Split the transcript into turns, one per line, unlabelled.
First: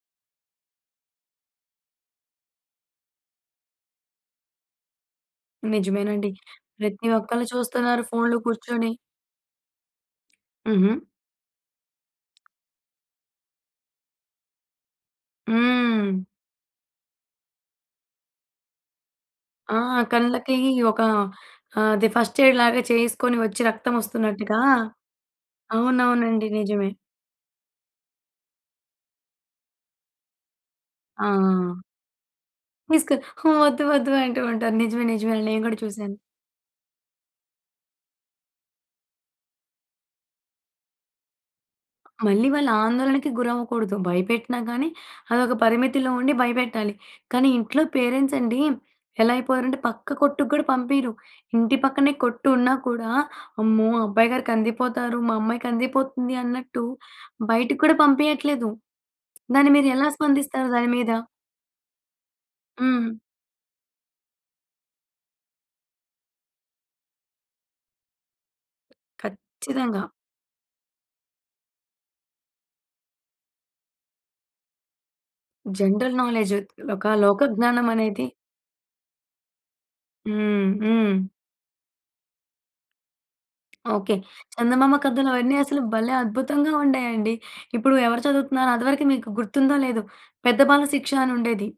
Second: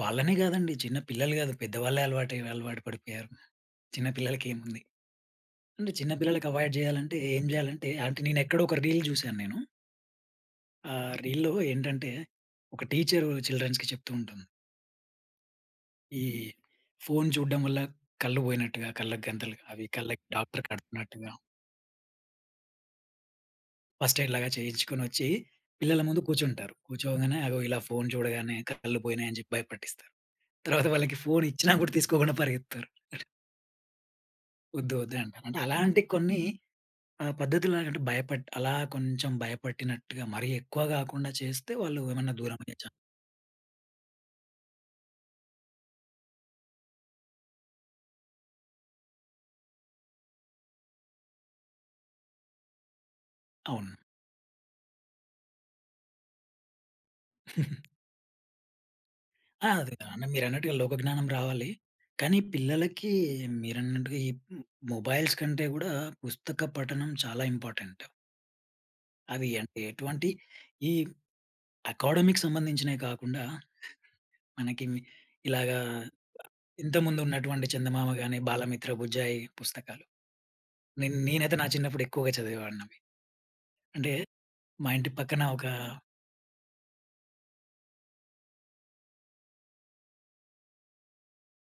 వాళ్ళనే గాదండి. చిన్న పిల్లలు గాదు, పెద్దవాళ్ళే అలవాటయి, అలవాటు పడిపోయారు. చిన్నపిల్లలకేముంది? అంటే
నిజమేనండి.
చిన్నపిల్లలకి అవాయిడ్
ప్రతి
జేయాలంటే, ఏం
ఒక్కళ్ళు
జేయాలంటే
చూస్తున్నారు
అంటే
ఫోన్‌లు
నేనెక్కడో ఒక
కూర్చొని.
రీల్ జూసాను నేను.
హుహు.
ఆ! రీల్‌లో ఏంటంటే, ఒక టీచరు చిల్డ్రన్స్‌కి చెప్తూంటుంది.
హ్మ్.
ఈ ఫోన్ చూడ్డం వల్ల కళ్ళు వోయినట్టుగా, కళ్ళకు గంతలు,
ఆ!
అవి కళ్ళకి
కళ్ళకి
డాక్టర్
ఒక
కడతన్నట్టుగా.
ఆహ్, అది ఫస్ట్ ఎయిడ్‌లాగా చేసుకొని వచ్చి
ఫస్ట్ ఎయిడ్‌లాగా
రక్తమోస్తున్నట్టుగా
చేయించుకొనొచ్చి, పిల్లల ముందు
అవునవునండి.
కూర్చుంటారు.
నిజమే.
కూర్చోంగనే అగో ఇలా ఫోన్ చూడగానే కళ్ళు పోయినాయి అని జెప్పి భయపెట్టిస్తారు. తర్వాత వాళ్ళకి ఫోనిచ్చినా
ఆ!
గూడా తీసుకోకుండా పరిగెత్తుతారు.
నీస్క హు వద్దు వద్దు అంటూ ఉంటారు.
ఒద్దు
నిజమే
ఒద్దు అంటారు.
నిజమేలే! నేను
అంటే
అని గూడా
అలాంటి
చూసాను.
కొన్ని ఆహ్, పద్ధతుల్లాగంటె భయపట్టి, అలా కొంచెం భయపెట్టినట్టుగా మరీ ఎక్కువ గాకుండా చేస్తే, వాళ్ళు ఏమన్నా
మళ్ళీ వాళ్ళు
దూరమయ్యే చా
ఆందోళనకు గురవ్వకూడదు భయపెట్టినా గాని, అదొక పరిమితిలో ఉండి భయపెట్టాలి. కానీ ఇంట్లో పేరెంట్సండి, ఎలా అయిపోయారంటే పక్క కొట్టుక్కూడా పంపియ్యరు. ఇంటి పక్కనే కొట్టున్నా కూడా, అమ్మో!
అవును.
అబ్బాయిగారు కందిపోతారు, మా అమ్మాయి కందిపోతుంది అన్నట్టు, బయటికి కూడా పంపియట్లేదు.
ఆ!
దాన్ని మీరు
అదే.
ఎలా స్పందిస్తారు
మీరన్నట్టుగా
దాని మీద?
లోకజ్ఞానం రావాలి. కానీ
హ్మ్.
పిల్లలకి మీరన్నట్టుగా ఈ మొబైల్స్ కంటే గూడా, పుస్తక పఠనం చాలా ఇంపార్టెంట్. అవి ఎ
ఖచ్చితంగా.
ఎటువంటి ఈ అకాడమీ‌కి సంబంధించినవి కాకుండా, మనకివి ఇలాగా
జనరల్‌నాలెడ్జ్ ఒక లోక
ఇంతముందున్నటువంటి చందమామ
జ్ఞానమనేది
గాని, బాలమిత్ర బుజ్జాయి పుస్తకాలు.
హ్మ్.
నేన్
హ్మ్.
నేనైతే నా చిన్నప్పుడెక్కువగా చదివేవాడిని అవి. అంటే,
ఓకే.
మా
చందమామ
ఇంటి
కథలు
పక్కన
అవన్నీ
ఒకా
అసలు భలే అద్భుతంగా! ఉండాయండి. ఇప్పుడు ఎవరు చదువుతున్నారు? అది వరకు మీకు గుర్తుందో, లేదో? పెద్దబాల శిక్ష అనుండేది.